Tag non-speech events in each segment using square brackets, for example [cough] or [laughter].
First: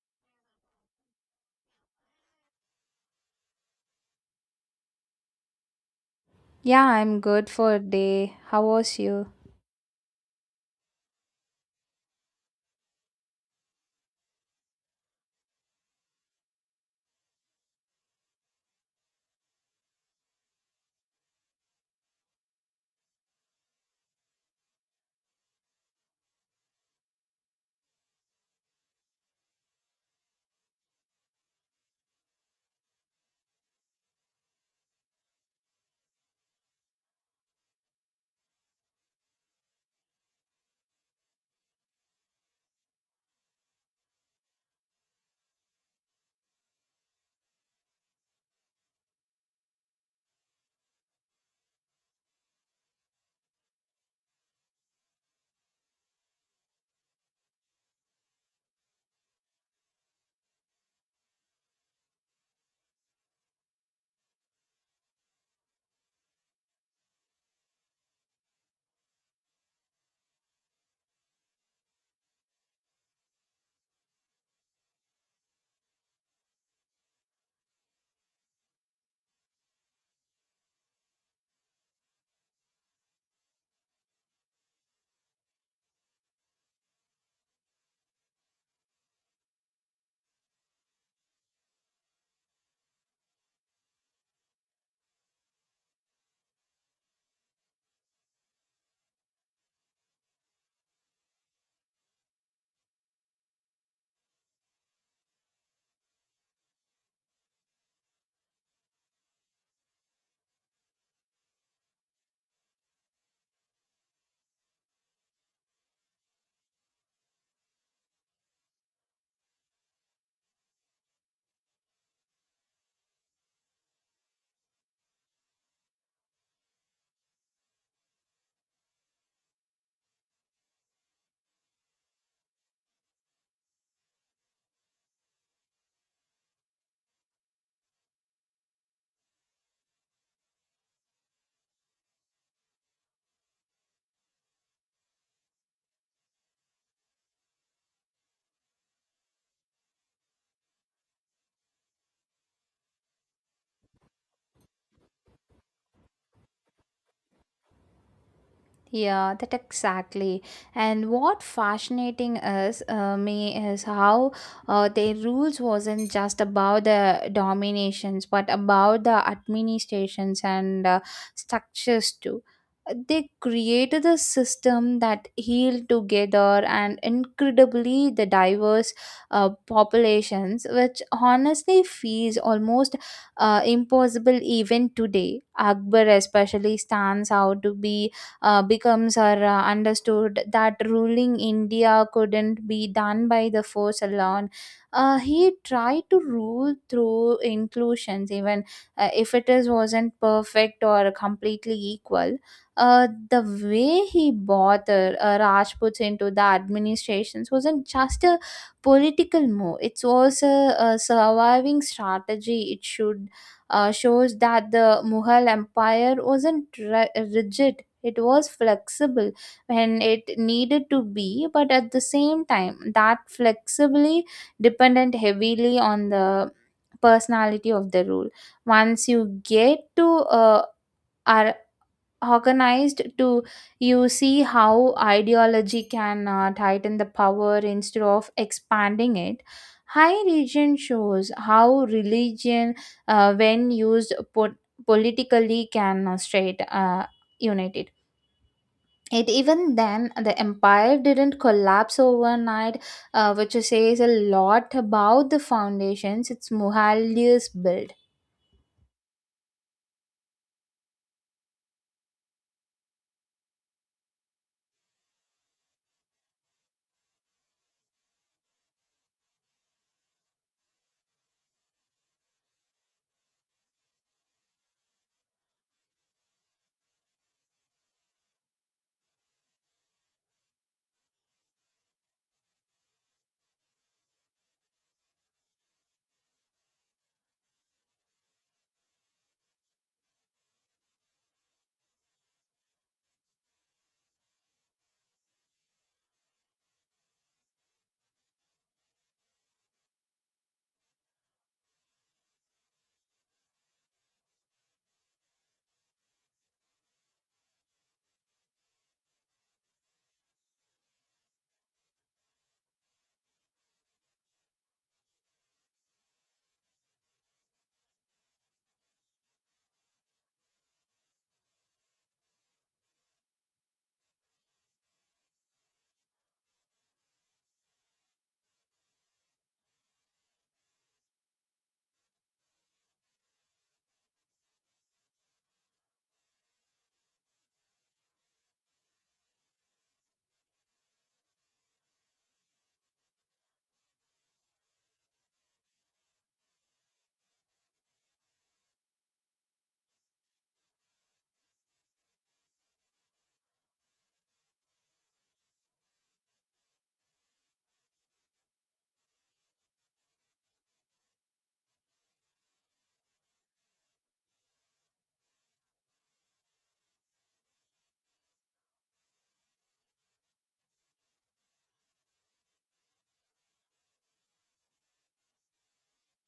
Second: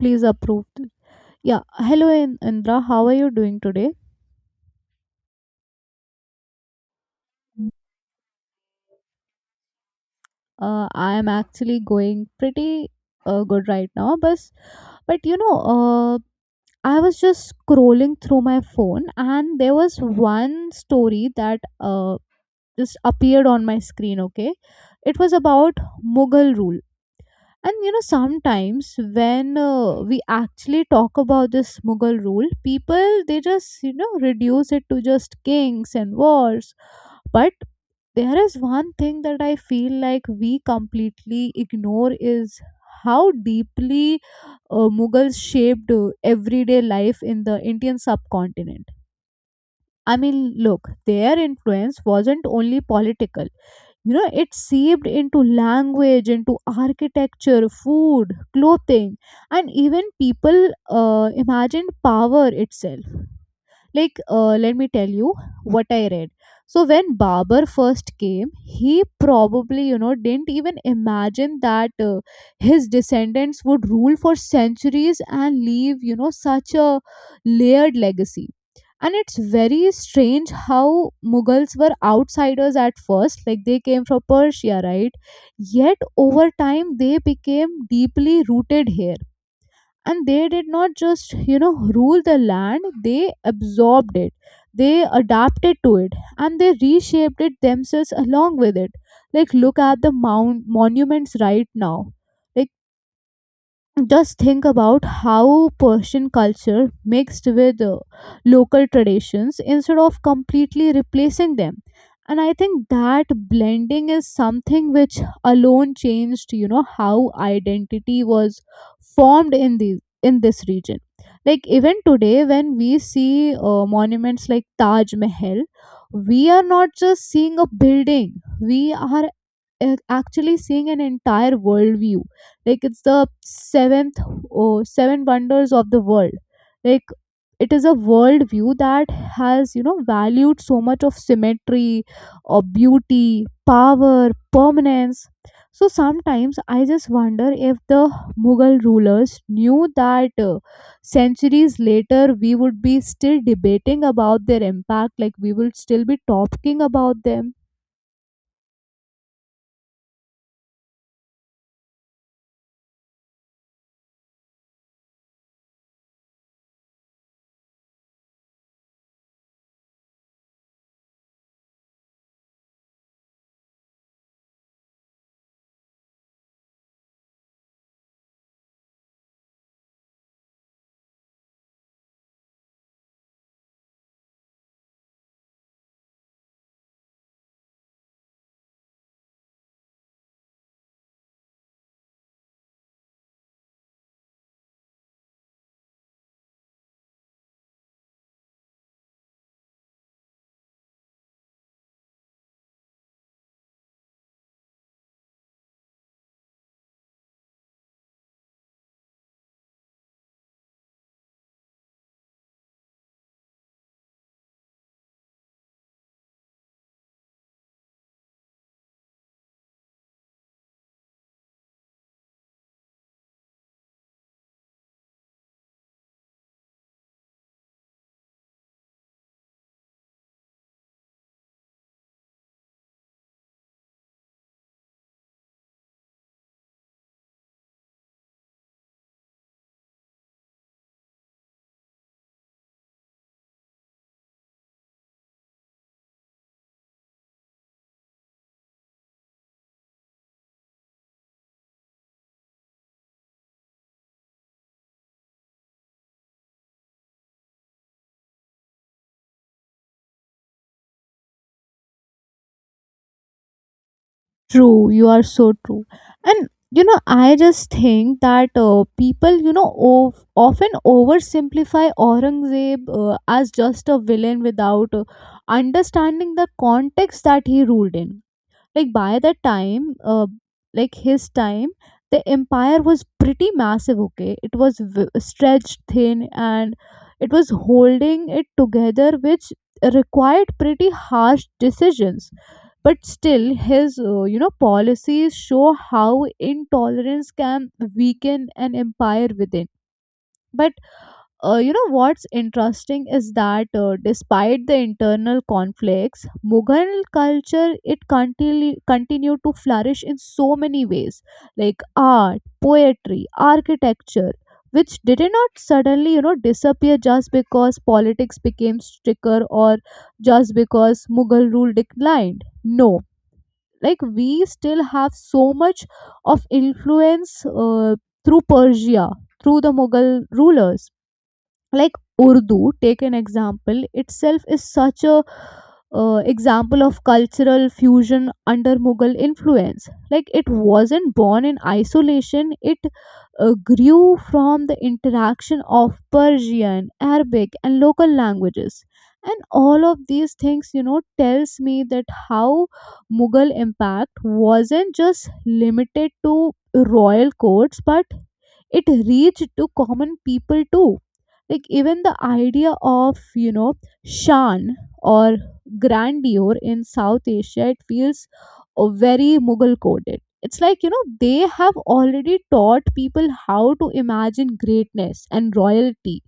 Please approved. Yeah. Hello, Indra. How are you doing today? Yeah, I'm good for a day. How was you? I am actually going pretty good right now. But you know, I was just scrolling through my phone and there was one story that just appeared on my screen. Okay. It was about Mughal rule. And you know, sometimes when we actually talk about this Mughal rule, people they just you know reduce it to just kings and wars. But there is one thing that I feel like we completely ignore is how deeply Mughals shaped everyday life in the Indian subcontinent. I mean, look, their influence wasn't only political, you know, it seeped into language, into architecture, food, clothing, and even people imagined power itself. Like let me tell you what I read. So when Barber first came, he probably you know didn't even imagine that his descendants would rule for centuries and leave you know such a layered legacy. And it's very strange how Mughals were outsiders at first. Like they came from Persia, right? Yet over time they became deeply rooted here. And they did not just you know rule the land, they absorbed it, they adapted to it, and they reshaped it themselves along with it. Like look at the mount monuments right now. Just think about how Persian culture mixed with local traditions instead of completely replacing them. And I think that blending is something which alone changed, you know, how identity was formed in these in this region. Like even today, when we see monuments like Taj Mahal, we are not just seeing a building; we are actually seeing an entire worldview. Like it's the seventh or seven wonders of the world. Like it is a worldview that has you know valued so much of symmetry, or beauty, power, permanence. So sometimes I just wonder if the Mughal rulers knew that centuries later we would be still debating about their impact, like we would still be talking about them. Yeah, that exactly. And what fascinating is me is how their rules wasn't just about the dominations, but about the administrations and structures too. They created a system that healed together and incredibly the diverse populations, which honestly feels almost impossible even today. Akbar especially stands out to be becomes or understood that ruling India couldn't be done by the force alone. He tried to rule through inclusions, even if it is wasn't perfect or completely equal. The way he bought the Rajputs into the administrations wasn't just a political move. It was a surviving strategy. It should shows that the Mughal Empire wasn't rigid. It was flexible when it needed to be, but at the same time, that flexibly depended heavily on the personality of the rule. Once you get to uh, are organized to you see how ideology can tighten the power instead of expanding it. High region shows how religion when used politically can straight unite it. Even then the empire didn't collapse overnight, which says a lot about the foundations its mughals built. True, you are so true. And you know, I just think that people, you know, of, often oversimplify Aurangzeb as just a villain without understanding the context that he ruled in. Like by the time, like his time, the empire was pretty massive. Okay, it was stretched thin and it was holding it together, which required pretty harsh decisions, but still his you know policies show how intolerance can weaken an empire within. But you know what's interesting is that despite the internal conflicts, Mughal culture it continued to flourish in so many ways, like art, poetry, architecture, which did not suddenly you know disappear just because politics became stricter or just because Mughal rule declined. No, like we still have so much of influence through Persia, through the Mughal rulers. Like Urdu take an example itself is such a example of cultural fusion under Mughal influence. Like it wasn't born in isolation, it grew from the interaction of Persian, Arabic, and local languages. And all of these things you know tells me that how Mughal impact wasn't just limited to royal courts, but it reached to common people too. Like even the idea of you know shan or grandeur in South Asia, it feels very Mughal coded. It's like you know they have already taught people how to imagine greatness and royalty.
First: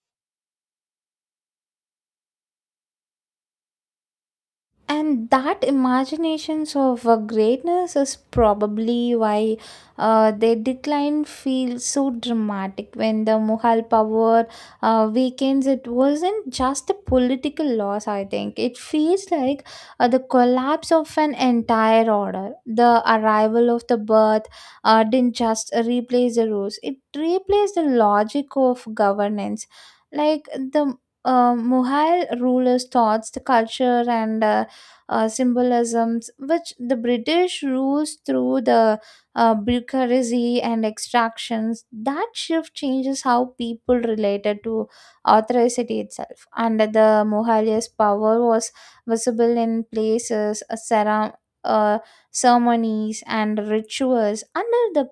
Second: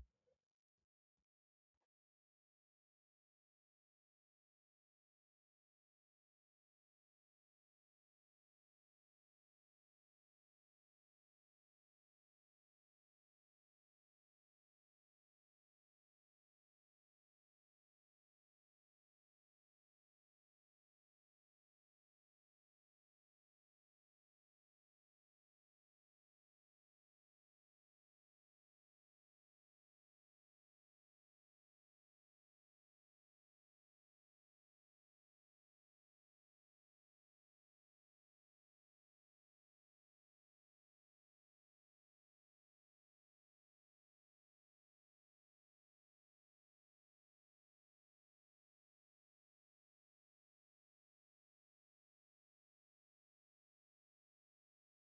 And that imaginations of greatness is probably why their decline feels so dramatic. When the mughal power weakens, it wasn't just a political loss. I think it feels like the collapse of an entire order. The arrival of the birth didn't just replace the rules, it replaced the logic of governance. Like the Mughal rulers thoughts, the culture, and symbolisms, which the British rules through the bureaucracy and extractions. That shift changes how people related to authority itself. Under the Mughalias power was visible in places, uh, ceremonies, and rituals. Under the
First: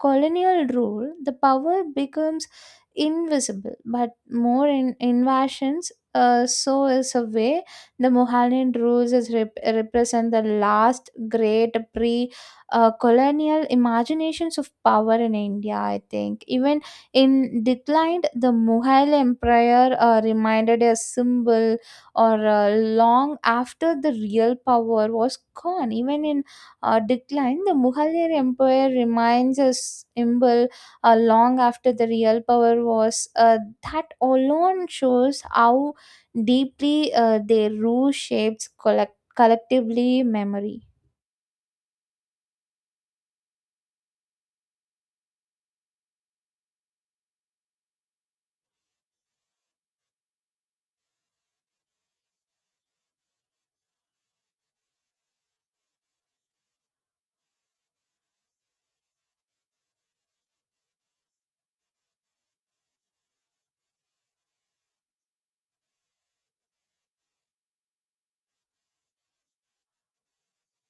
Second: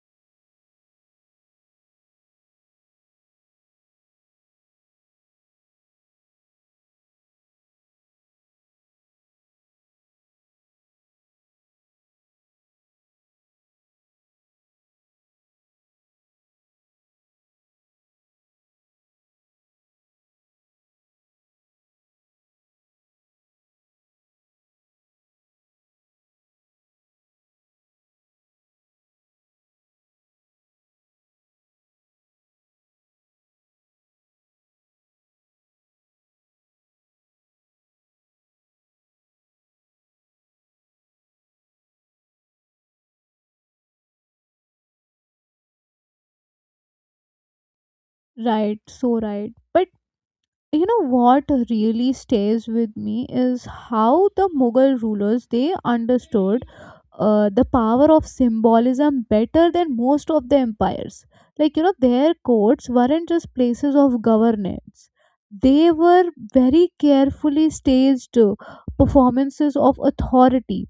colonial rule, the power becomes invisible, but more in invasions. So is a way the Mohammedan rules is represent the last great pre-colonial imaginations of power in India. I think even in decline, the Mughal Empire reminded a symbol or long after the real power was gone. Even in decline, the Mughal Empire remains a symbol long after the real power was. That alone shows how deeply their rule shapes collectively memory. Right, so right, but you know what really stays with me is how the Mughal rulers they understood the power of symbolism better than most of the empires. Like, you know, their courts weren't just places of governance, they were very carefully staged performances of authority.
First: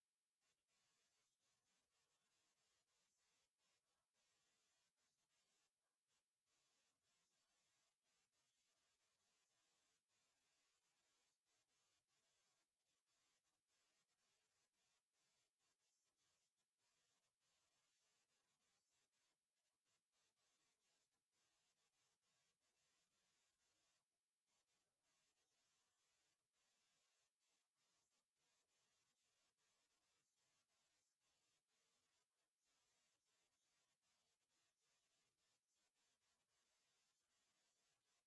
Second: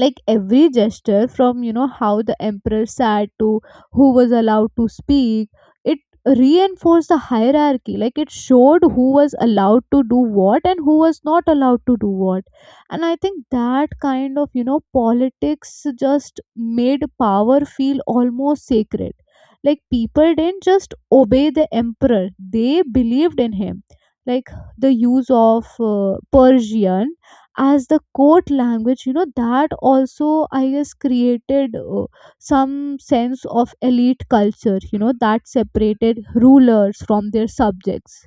Like every gesture from you know how the emperor sat to who was allowed to speak, it reinforced the hierarchy. Like it showed who was allowed to do what and who was not allowed to do what. And I think that kind of you know politics just made power feel almost sacred. Like people didn't just obey the emperor, they believed in him. Like the use of uh, Persian as the court language, you know, that also I guess created some sense of elite culture you know that separated rulers from their subjects.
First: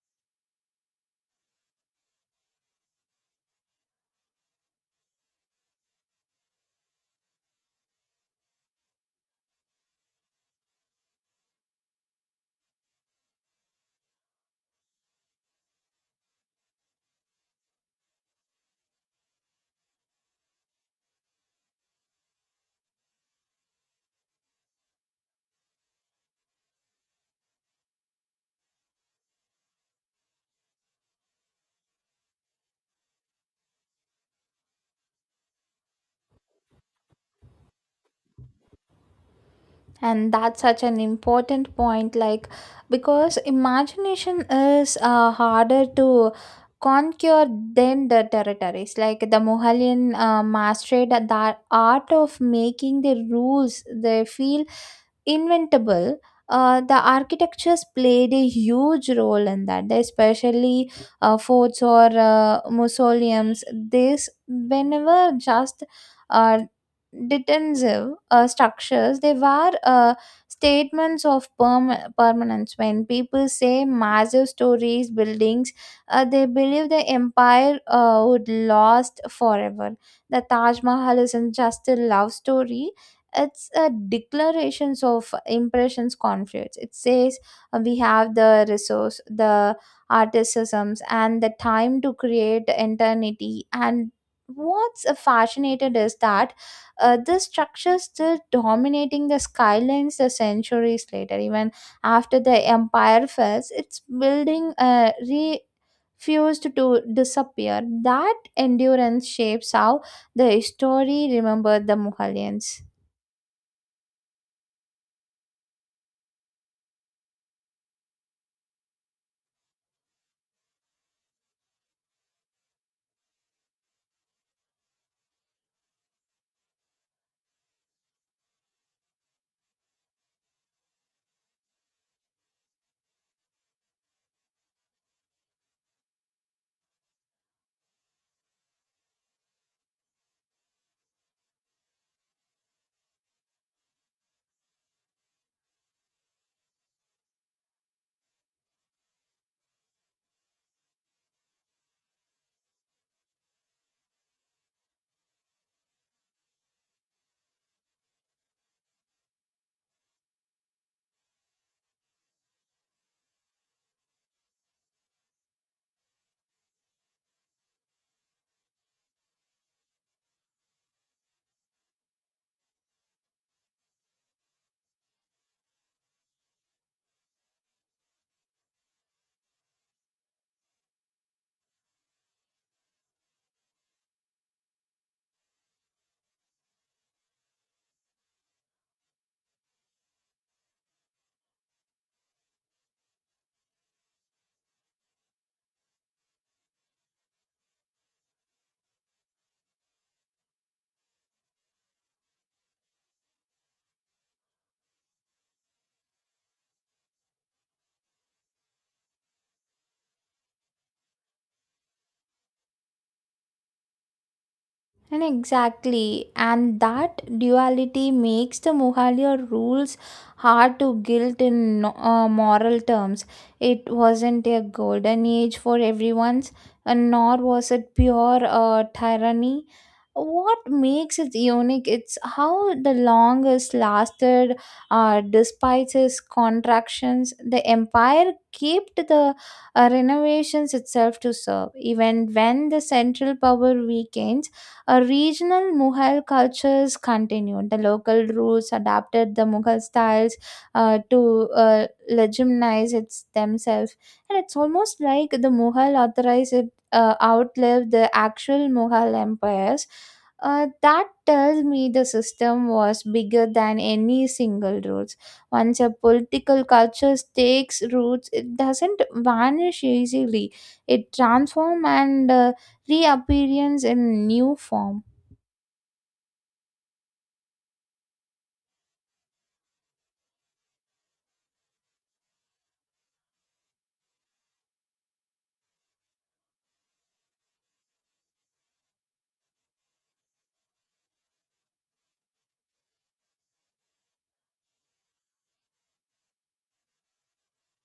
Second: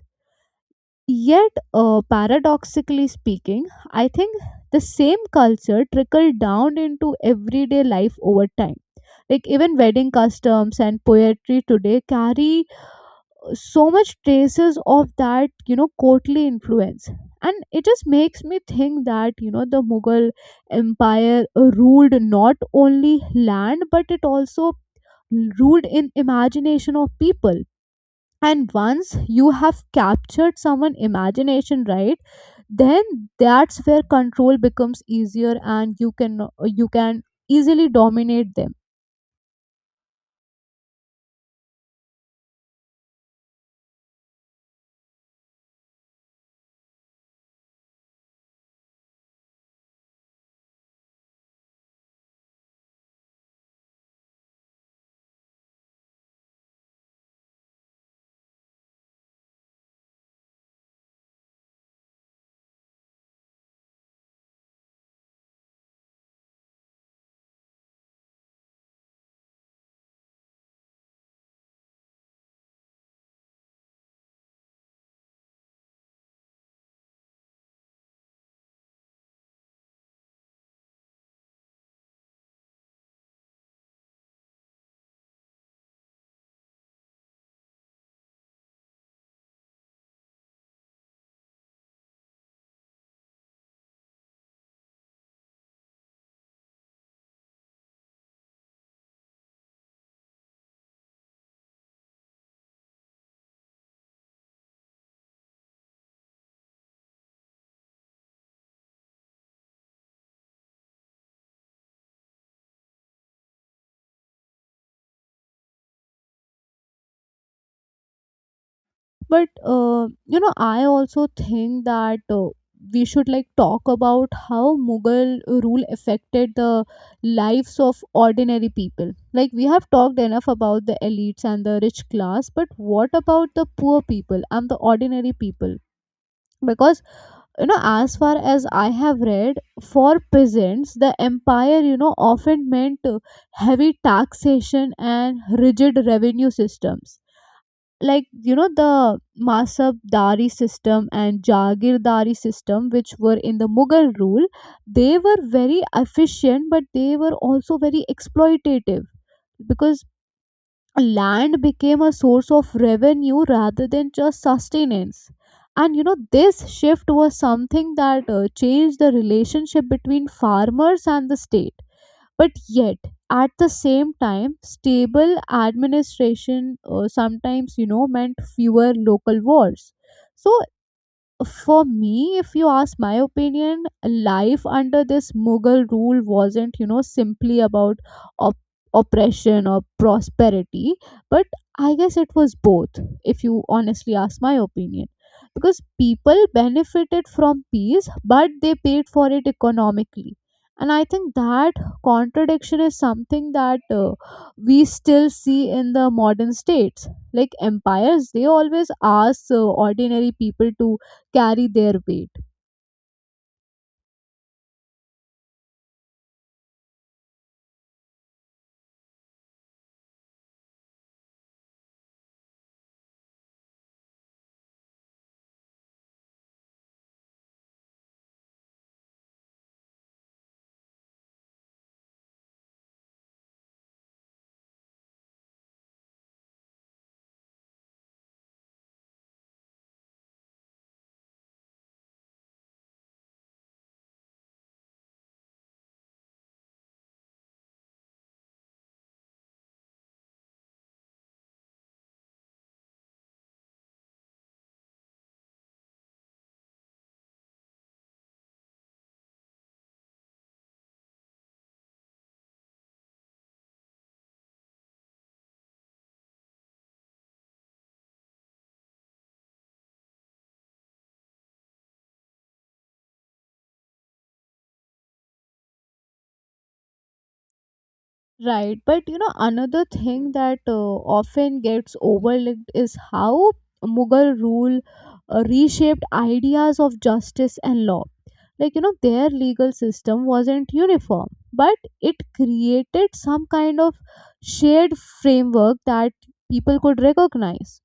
Yet paradoxically speaking, I think the same culture trickled down into everyday life over time. Like even wedding customs and poetry today carry so much traces of that you know courtly influence. And it just makes me think that you know the Mughal empire ruled not only land, but it also ruled in imagination of people. And once you have captured someone imagination, right, then that's where control becomes easier and you can easily dominate them. And that's such an important point, like because imagination is harder to conquer than the territories. Like the Mohallian mastered the art of making the rules they feel inventable. The architectures played a huge role in that, especially forts or mausoleums. This whenever just uh, detentive structures, they were statements of permanence. When people say massive stories buildings, they believe the empire would last forever. The Taj Mahal isn't just a love story, it's a declarations of impressions conflicts. It says we have the resource, the articisms, and the time to create eternity. And what's fascinated is that this structure still dominating the skylines the centuries later. Even after the empire falls, it's building refused to disappear. That endurance shapes how the history remembered the mughalians. But uh, you know I also think that we should like talk about how Mughal rule affected the lives of ordinary people. Like we have talked enough about the elites and the rich class, but what about the poor people and the ordinary people? Because you know as far as I have read, for peasants the empire you know often meant heavy taxation and rigid revenue systems. Like you know the Masabdari system and Jagirdari system, which were in the Mughal rule, they were very efficient, but they were also very exploitative because land became a source of revenue rather than just sustenance. And you know, this shift was something that changed the relationship between farmers and the state. But yet, at the same time, stable administration sometimes, you know, meant fewer local wars. So for me, if you ask my opinion, life under this Mughal rule wasn't, you know, simply about op- oppression or prosperity, but I guess it was both, if you honestly ask my opinion. Because people benefited from peace, but they paid for it economically. And I think that contradiction is something that we still see in the modern states. Like empires, they always ask ordinary people to carry their weight. And exactly, and that duality makes the Mughaliya rules hard to guilt in moral terms. It wasn't a golden age for everyone's, and nor was it pure tyranny. What makes it unique? It's how the longest lasted, despite its contractions, the empire kept the renovations itself to serve, even when the central power weakens. A regional Mughal cultures continued. The local rulers adapted the Mughal styles to legitimize its themselves, and it's almost like the Mughal authorized it outlived the actual Mughal empires. That tells me the system was bigger than any single roots. Once a political culture takes roots, it doesn't vanish easily. It transforms and reappearance in new form. Right. But you know, another thing that often gets overlooked is how Mughal rule reshaped ideas of justice and law. Like, you know, their legal system wasn't uniform, but it created some kind of shared framework that people could recognize.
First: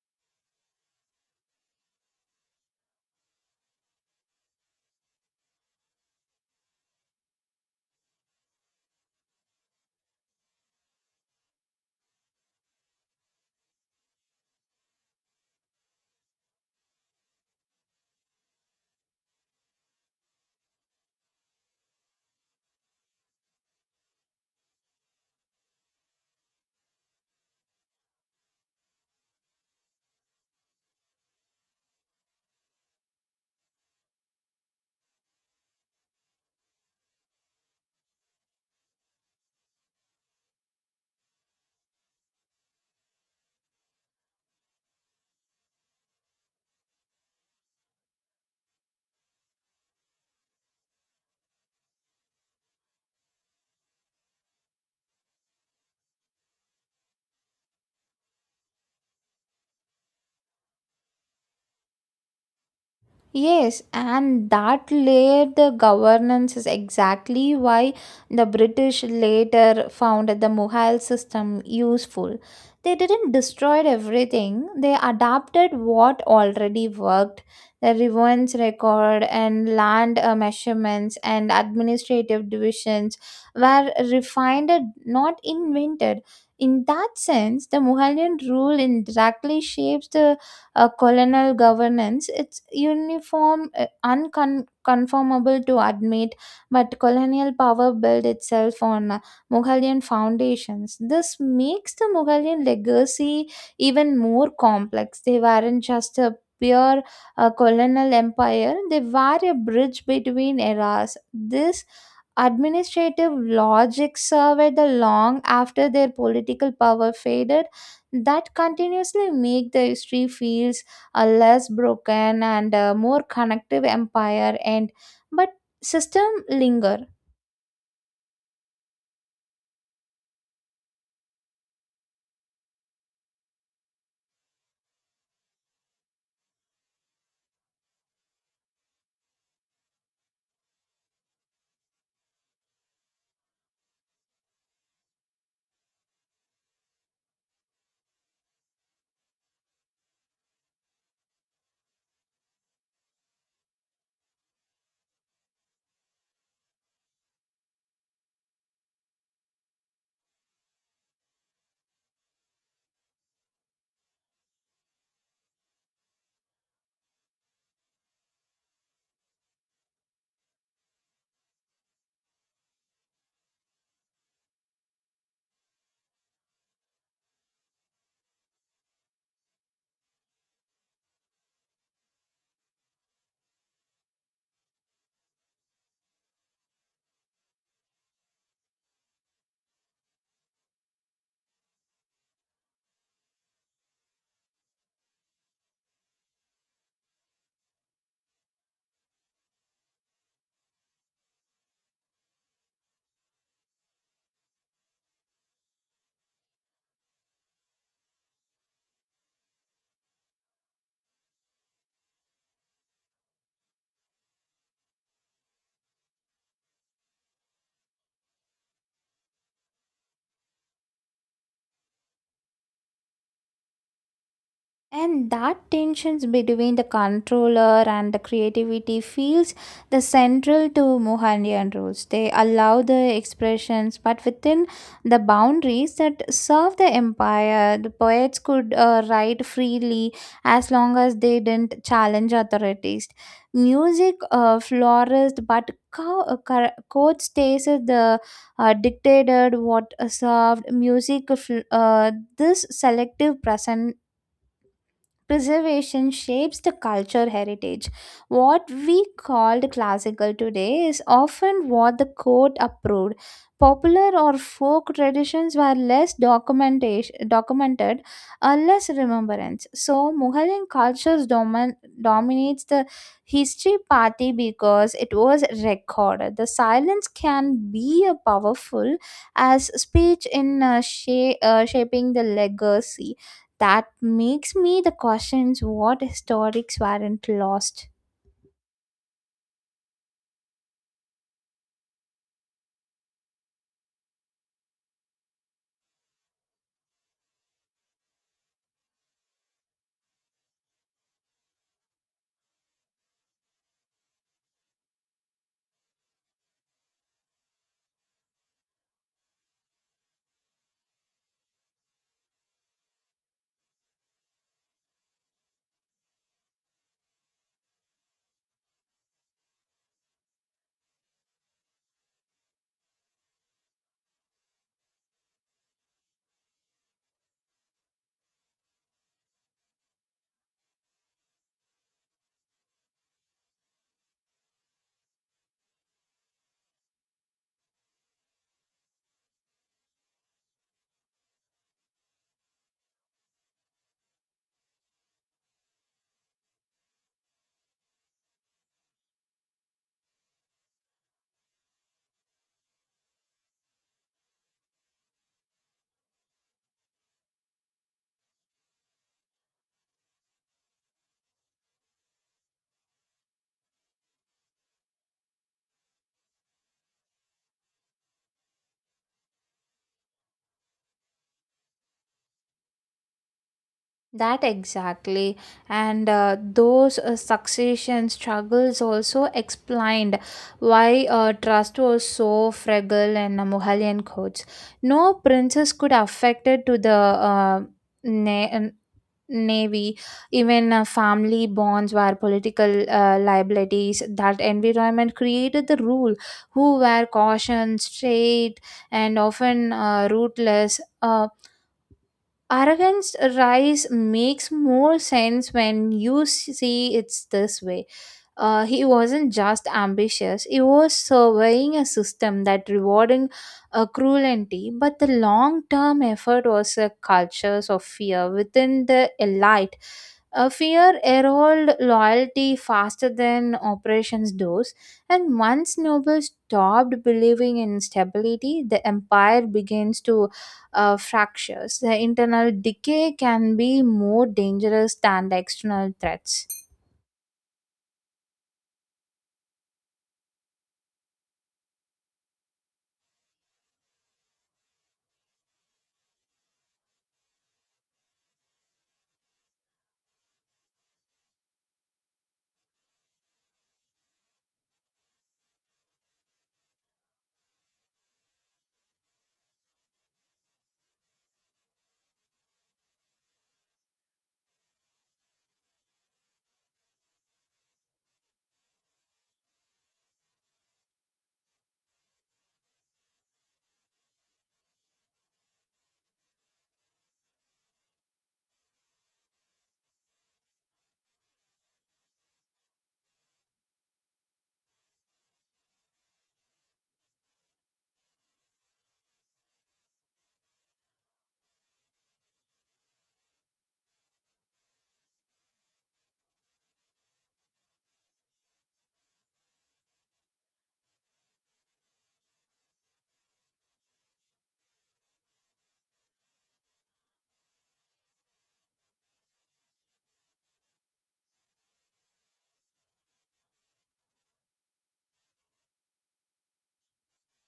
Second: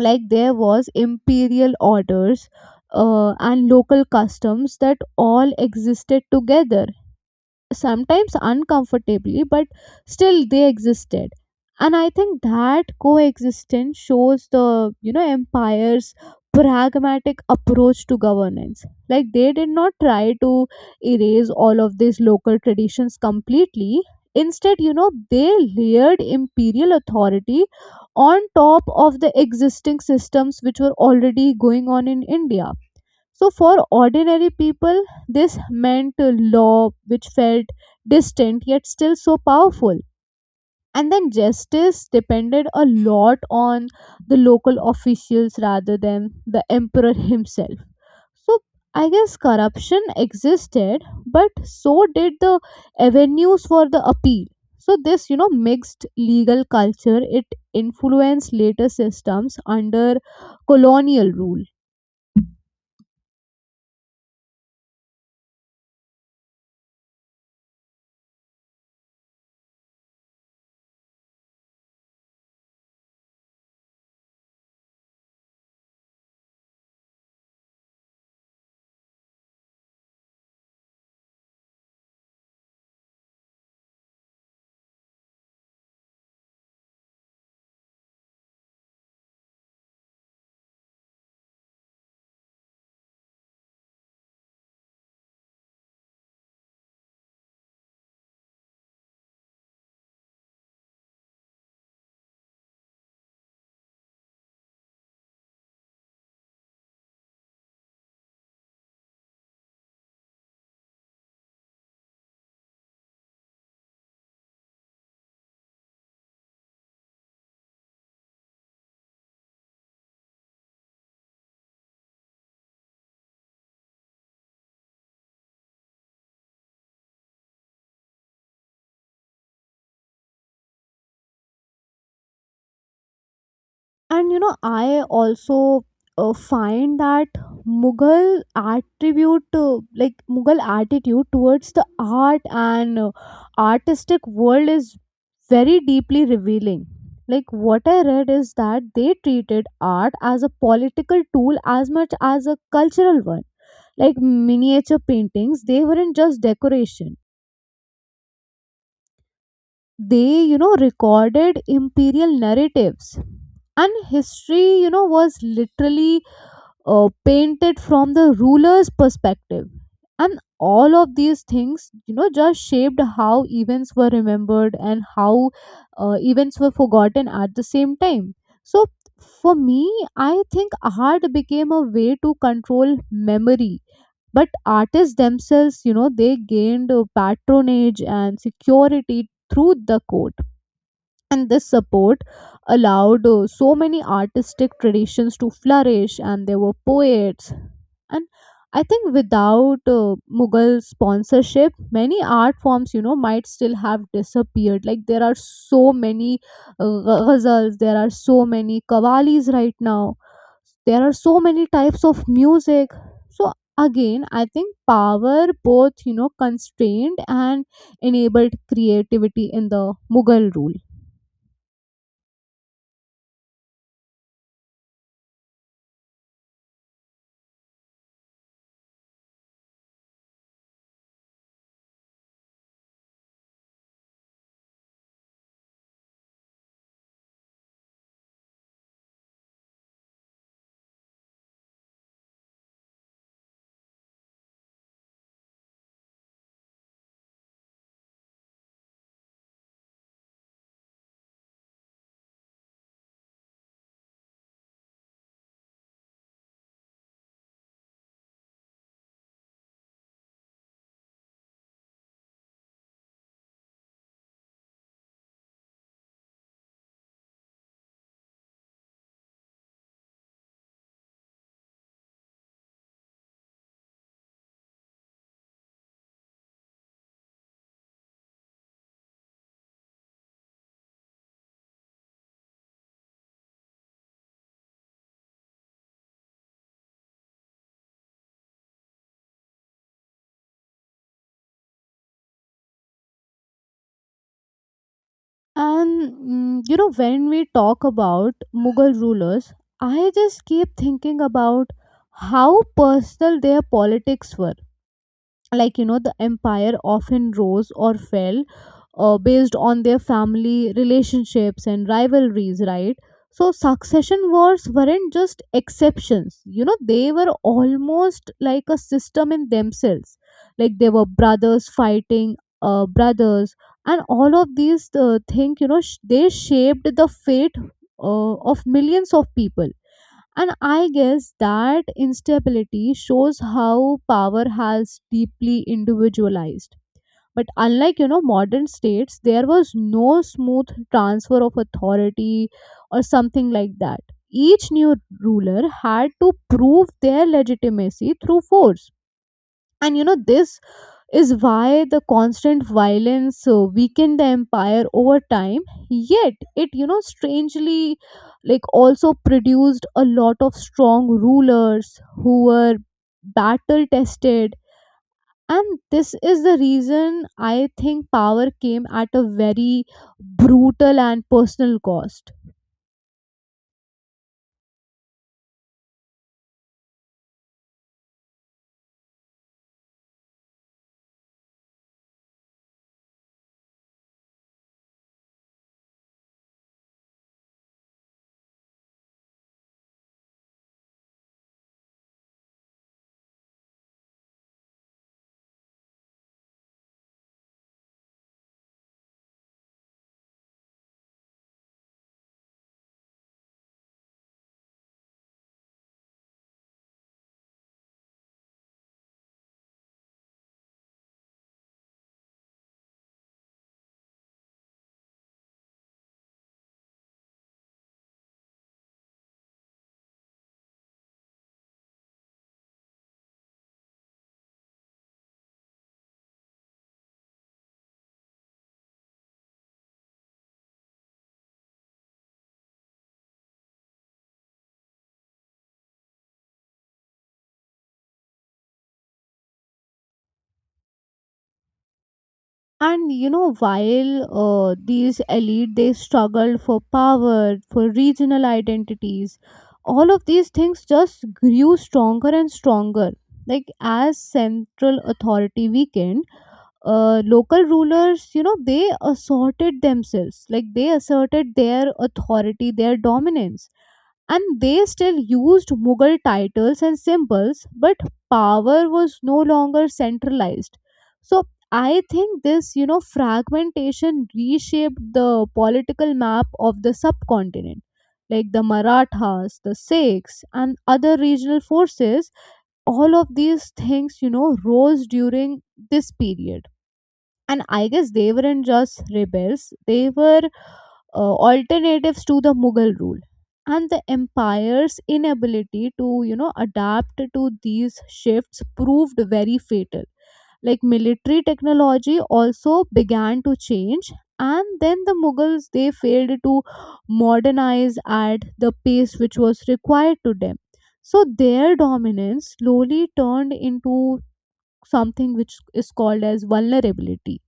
Like, there was imperial orders and local customs that all existed together sometimes uncomfortably, but still they existed. And I think that coexistence shows the you know empire's pragmatic approach to governance. Like they did not try to erase all of these local traditions completely. Instead, you know, they layered imperial authority on top of the existing systems which were already going on in India. So, for ordinary people, this meant a law which felt distant yet still so powerful. And then justice depended a lot on the local officials rather than the emperor [laughs] himself. So, I guess corruption existed, but so did the avenues for the appeal. So, this, you know, mixed legal culture, it influenced later systems under colonial rule. Yes, and that layered the governance is exactly why the British later found the Mughal system useful. They didn't destroy everything, they adapted what already worked. The reverence record and land measurements and administrative divisions were refined, not invented. In that sense, the Mughalian rule indirectly shapes the a colonial governance. It's uniform, unconformable to admit, but colonial power built itself on Mughalian foundations. This makes the Mughalian legacy even more complex. They weren't just a pure colonial empire, they were a bridge between eras. This administrative logic survived long after their political power faded, that continuously make the history feels a less broken and a more connective empire, and but system linger. And you know I also find that Mughal attribute like Mughal attitude towards the art and artistic world is very deeply revealing. Like what I read is that they treated art as a political tool as much as a cultural one. Like miniature paintings, they weren't just decoration, they you know recorded imperial narratives. And history you know was literally painted from the ruler's perspective. And all of these things you know just shaped how events were remembered and how events were forgotten at the same time. So for me I think art became a way to control memory. But artists themselves you know they gained patronage and security through the code. And this support allowed so many artistic traditions to flourish, and there were poets. And I think without Mughal sponsorship, many art forms you know might still have disappeared. Like there are so many ghazals, there are so many qavalis right now, there are so many types of music. So again I think power both you know constrained and enabled creativity in the Mughal rule. And that tensions between the controller and the creativity feels the central to Mohandian rules. They allow the expressions, but within the boundaries that serve the empire, the poets could write freely as long as they didn't challenge authorities. Music flourished, but court stays as the dictated what served music. This selective present preservation shapes the culture heritage. What we called classical today is often what the court approved. Popular or folk traditions were less documentation, documented, or less remembrance. So, Mughalian cultures dominates the history party because it was recorded. The silence can be a powerful as speech in shaping the legacy, that makes me the questions what historics weren't lost. And mm, you know, when we talk about Mughal rulers, I just keep thinking about how personal their politics were. Like you know the empire often rose or fell based on their family relationships and rivalries, right? So succession wars weren't just exceptions, you know they were almost like a system in themselves. Like they were brothers fighting brothers. And all of these things you know they shaped the fate of millions of people. And I guess that instability shows how power has deeply individualized. But unlike you know modern states, there was no smooth transfer of authority or something like that. Each new ruler had to prove their legitimacy through force. And you know this is why the constant violence weakened the empire over time, yet it, you know, strangely like also produced a lot of strong rulers who were battle tested. And this is the reason I think power came at a very brutal and personal cost. That exactly, and those succession struggles also explained why trust was so fragile in Mughalayan courts. No princess could affected to the na- um, navy. Even family bonds were political liabilities. That environment created the rule, who were cautioned, straight, and often ruthless. Arrogance rise makes more sense when you see it's this way. He wasn't just ambitious, he was surveying a system that rewarding cruelty, but the long term effort was a culture of fear within the elite. A fear erode loyalty faster than operations does, and once nobles stopped believing in stability, the empire begins to fractures. The internal decay can be more dangerous than the external threats. And you know while these elite they struggled for power, for regional identities, all of these things just grew stronger and stronger, like as central authority weakened. Local rulers, you know, they asserted themselves, like they asserted their authority, their dominance, and they still used Mughal titles and symbols, but power was no longer centralized. So I think this, you know, fragmentation reshaped the political map of the subcontinent. Like the Marathas, the Sikhs, and other regional forces, all of these things, you know, rose during this period. And I guess they weren't just rebels, they were alternatives to the Mughal rule, and the empire's inability to, you know, adapt to these shifts proved very fatal. Like military technology also began to change, and then the Mughals they failed to modernize at the pace which was required to them. So their dominance slowly turned into something which is called as vulnerability.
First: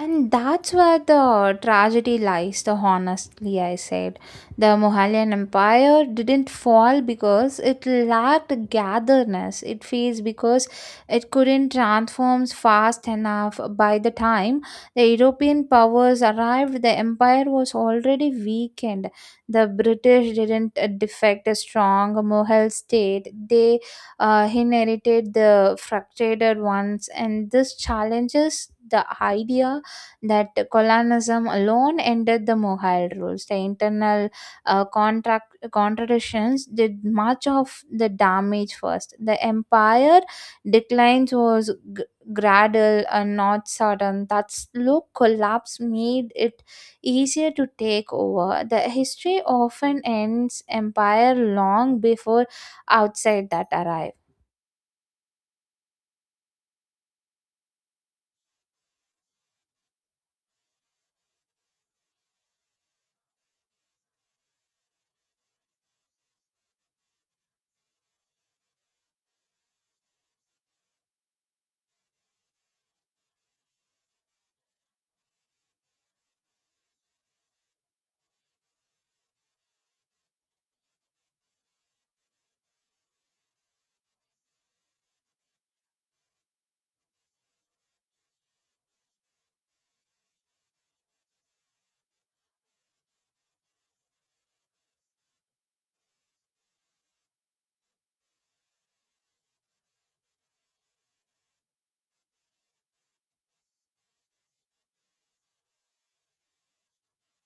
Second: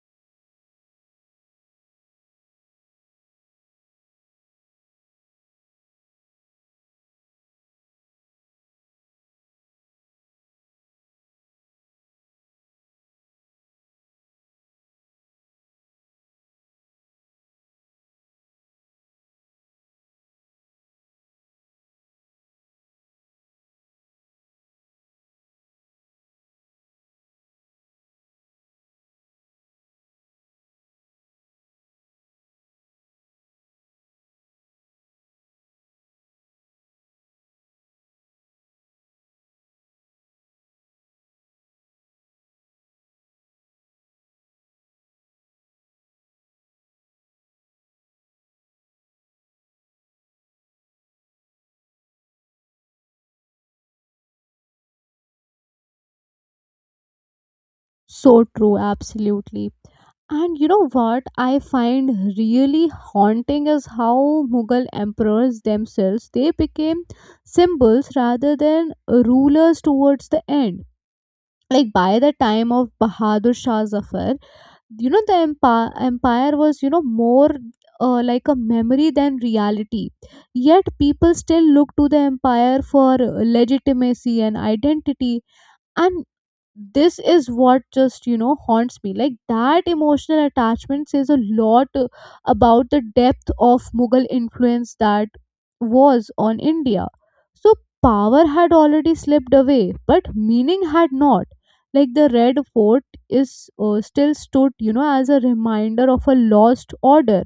And that's where the tragedy lies, the honestly I said. The Mughalian Empire didn't fall because it lacked gatherness. It failed because it couldn't transform fast enough. By the time the European powers arrived, the empire was already weakened. The British didn't defect a strong Mughal state. They inherited the frustrated ones, and this challenges the idea that colonialism alone ended the Mohal rules. The internal contract contradictions did much of the damage first. The empire declines was gradual and not sudden. That slow collapse made it easier to take over. The history often ends empire long before outside that arrive. So true, absolutely. And you know what I find really haunting is how Mughal emperors themselves they became symbols rather than rulers towards the end. Like by the time of Bahadur Shah Zafar, you know the empire was, you know, more like a memory than reality, yet people still look to the empire for legitimacy and identity. And this is what just, you know, haunts me. Like that emotional attachment says a lot about the depth of Mughal influence that was on India. So power had already slipped away, but meaning had not. Like the Red Fort is still stood, you know, as a reminder of a lost order.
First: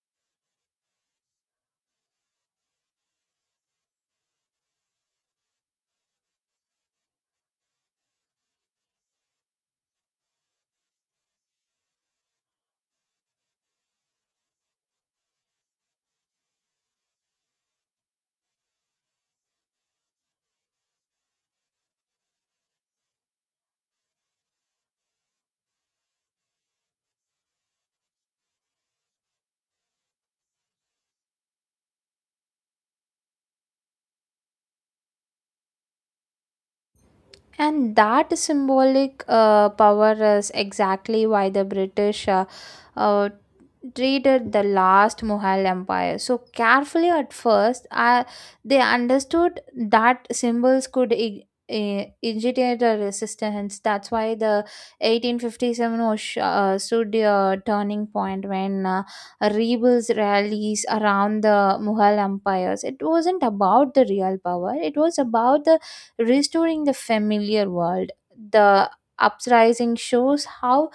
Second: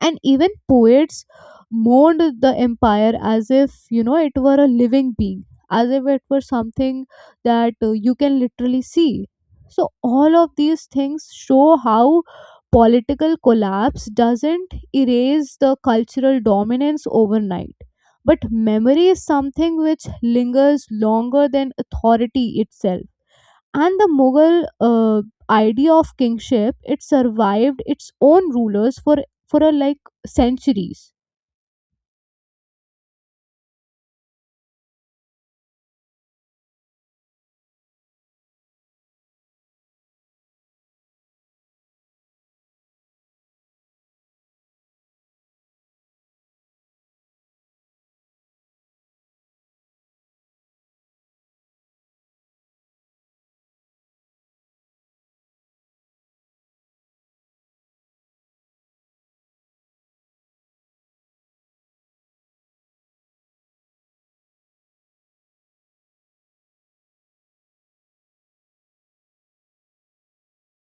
And even poets mourned the empire as if, you know, it were a living being, as if it were something that you can literally see. So all of these things show how political collapse doesn't erase the cultural dominance overnight, but memory is something which lingers longer than authority itself. And the Mughal idea of kingship, it survived its own rulers for like centuries. And that symbolic power is exactly why the British uh, treated the last Mughal empire so carefully at first. They understood that symbols could initiate a resistance. That's why the 1857 was stood a turning point when rebels rallies around the Mughal empires. It wasn't about the real power. It was about the restoring the familiar world. The uprising shows how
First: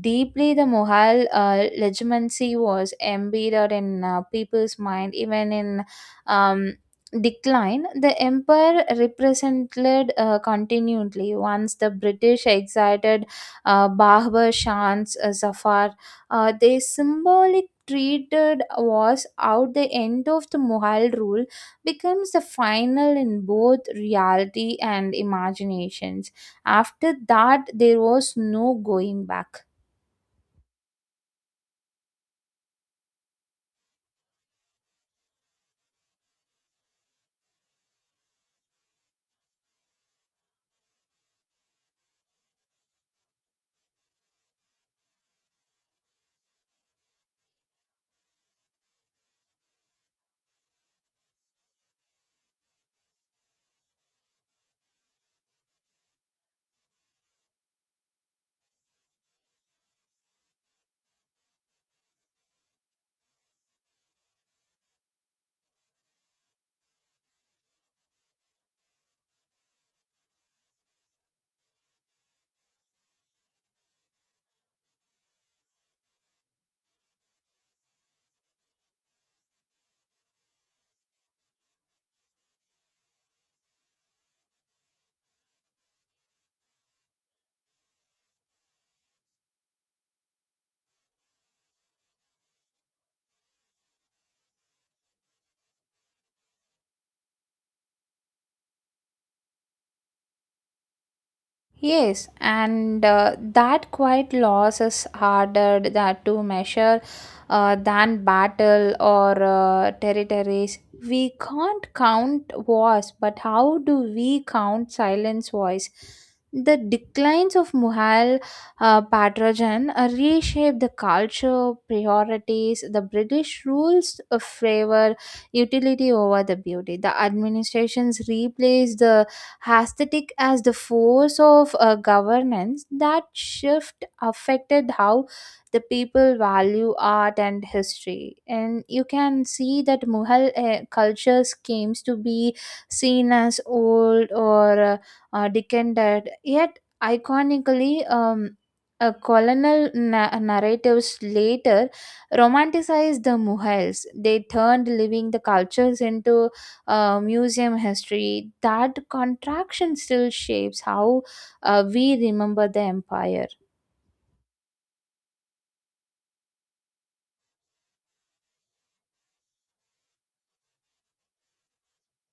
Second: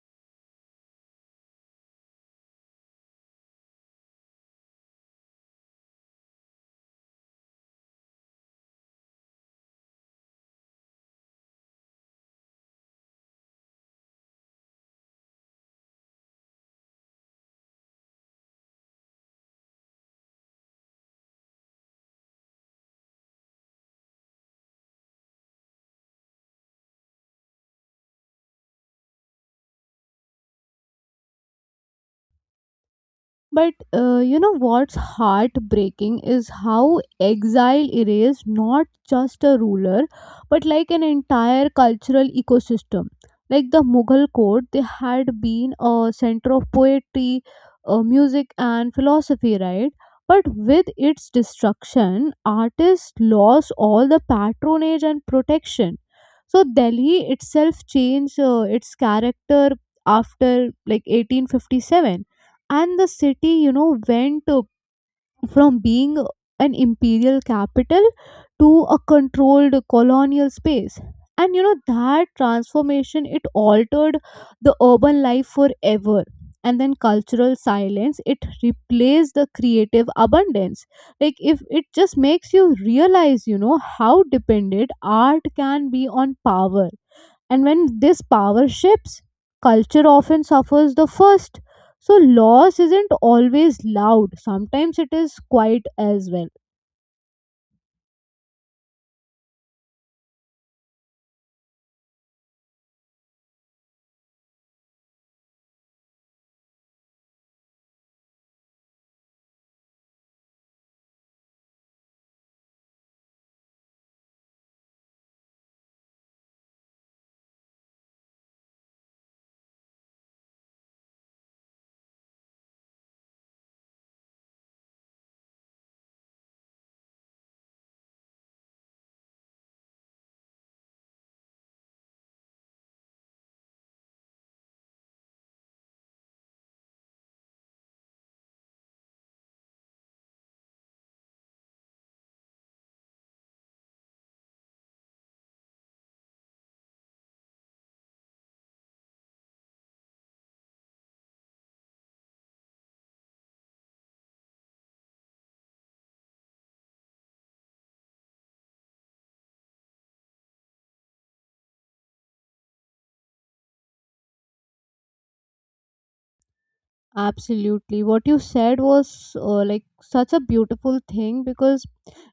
deeply the Mughal legitimacy was embedded in people's mind, even in um, decline. The empire represented continually. Once the British exiled Babur Shah's Zafar, they symbolic treated was out the end of the Mughal rule becomes the final in both reality and imaginations. After that, there was no going back. But you know what's heartbreaking is how exile erased not just a ruler but like an entire cultural ecosystem. Like the Mughal court, they had been a center of poetry, music, and philosophy, right? But with its destruction, artists lost all the patronage and protection. So Delhi itself changed its character after like 1857. And the city, you know, went from being an imperial capital to a controlled colonial space. And you know that transformation it altered the urban life forever. And then cultural silence it replaced the creative abundance. Like if it just makes you realize, you know, how dependent art can be on power. And when this power shifts, culture often suffers the first. So, loss isn't always loud, sometimes it is quiet as well. Yes, and that quiet loss is harder that to measure than battle or territories. We can't count wars, but how do we count silence voice? The declines of Mughal Patrojan reshaped the culture, priorities. The British rules favor utility over the beauty. The administrations replaced the aesthetic as the force of governance. That shift affected how the people value art and history. And you can see that Mughal cultures came to be seen as old or decadent, yet iconically. Colonial narratives later romanticized the Mughals. They turned living the cultures into museum history, that contraction still shapes how we remember the empire. Absolutely. What you said was like such a beautiful thing, because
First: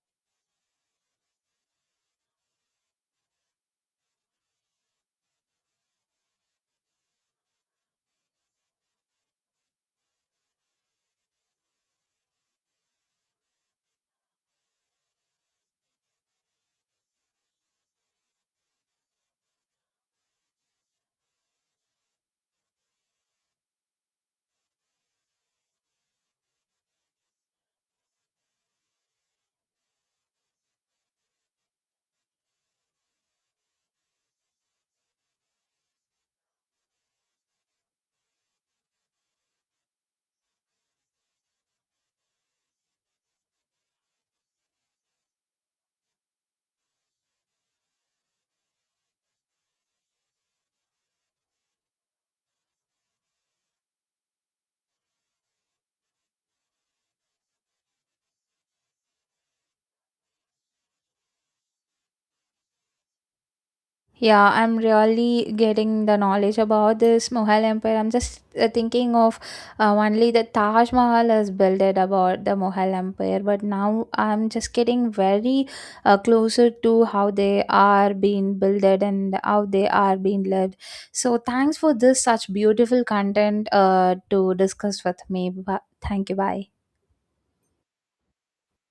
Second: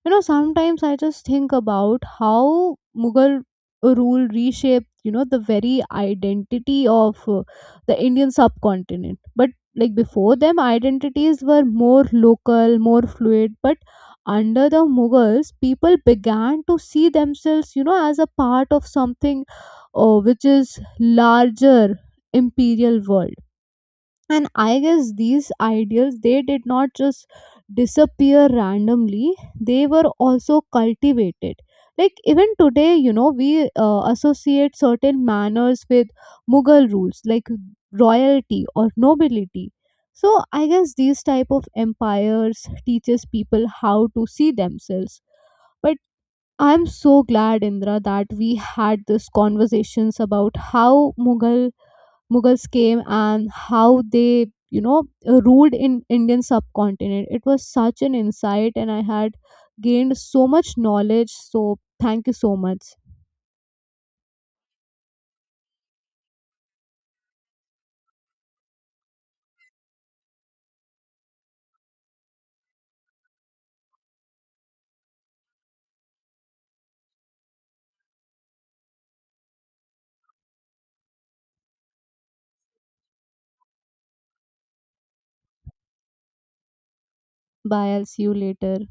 you know sometimes I just think about how Mughal rule reshaped, you know, the very identity of the Indian subcontinent. But like before them identities were more local, more fluid, but under the Mughals people began to see themselves, you know, as a part of something which is larger, imperial world. And I guess these ideals, they did not just disappear randomly, they were also cultivated. Like even today, you know, we associate certain manners with Mughal rules like royalty or nobility. So I guess these type of empires teaches people how to see themselves. But I'm so glad, Indra, that we had these conversations about how mughal Mughals came and how they, you know, ruled in Indian subcontinent. It was such an insight, and I had gained so much knowledge. So, thank you so much. Yeah, I'm really getting the knowledge about this Mughal Empire. I'm just thinking of only the Taj Mahal is built about the Mughal Empire, but now I'm just getting very closer to how they are being builded and how they are being lived. So thanks for this such beautiful content to discuss with me. Thank you. Bye. Bye. I'll see you later.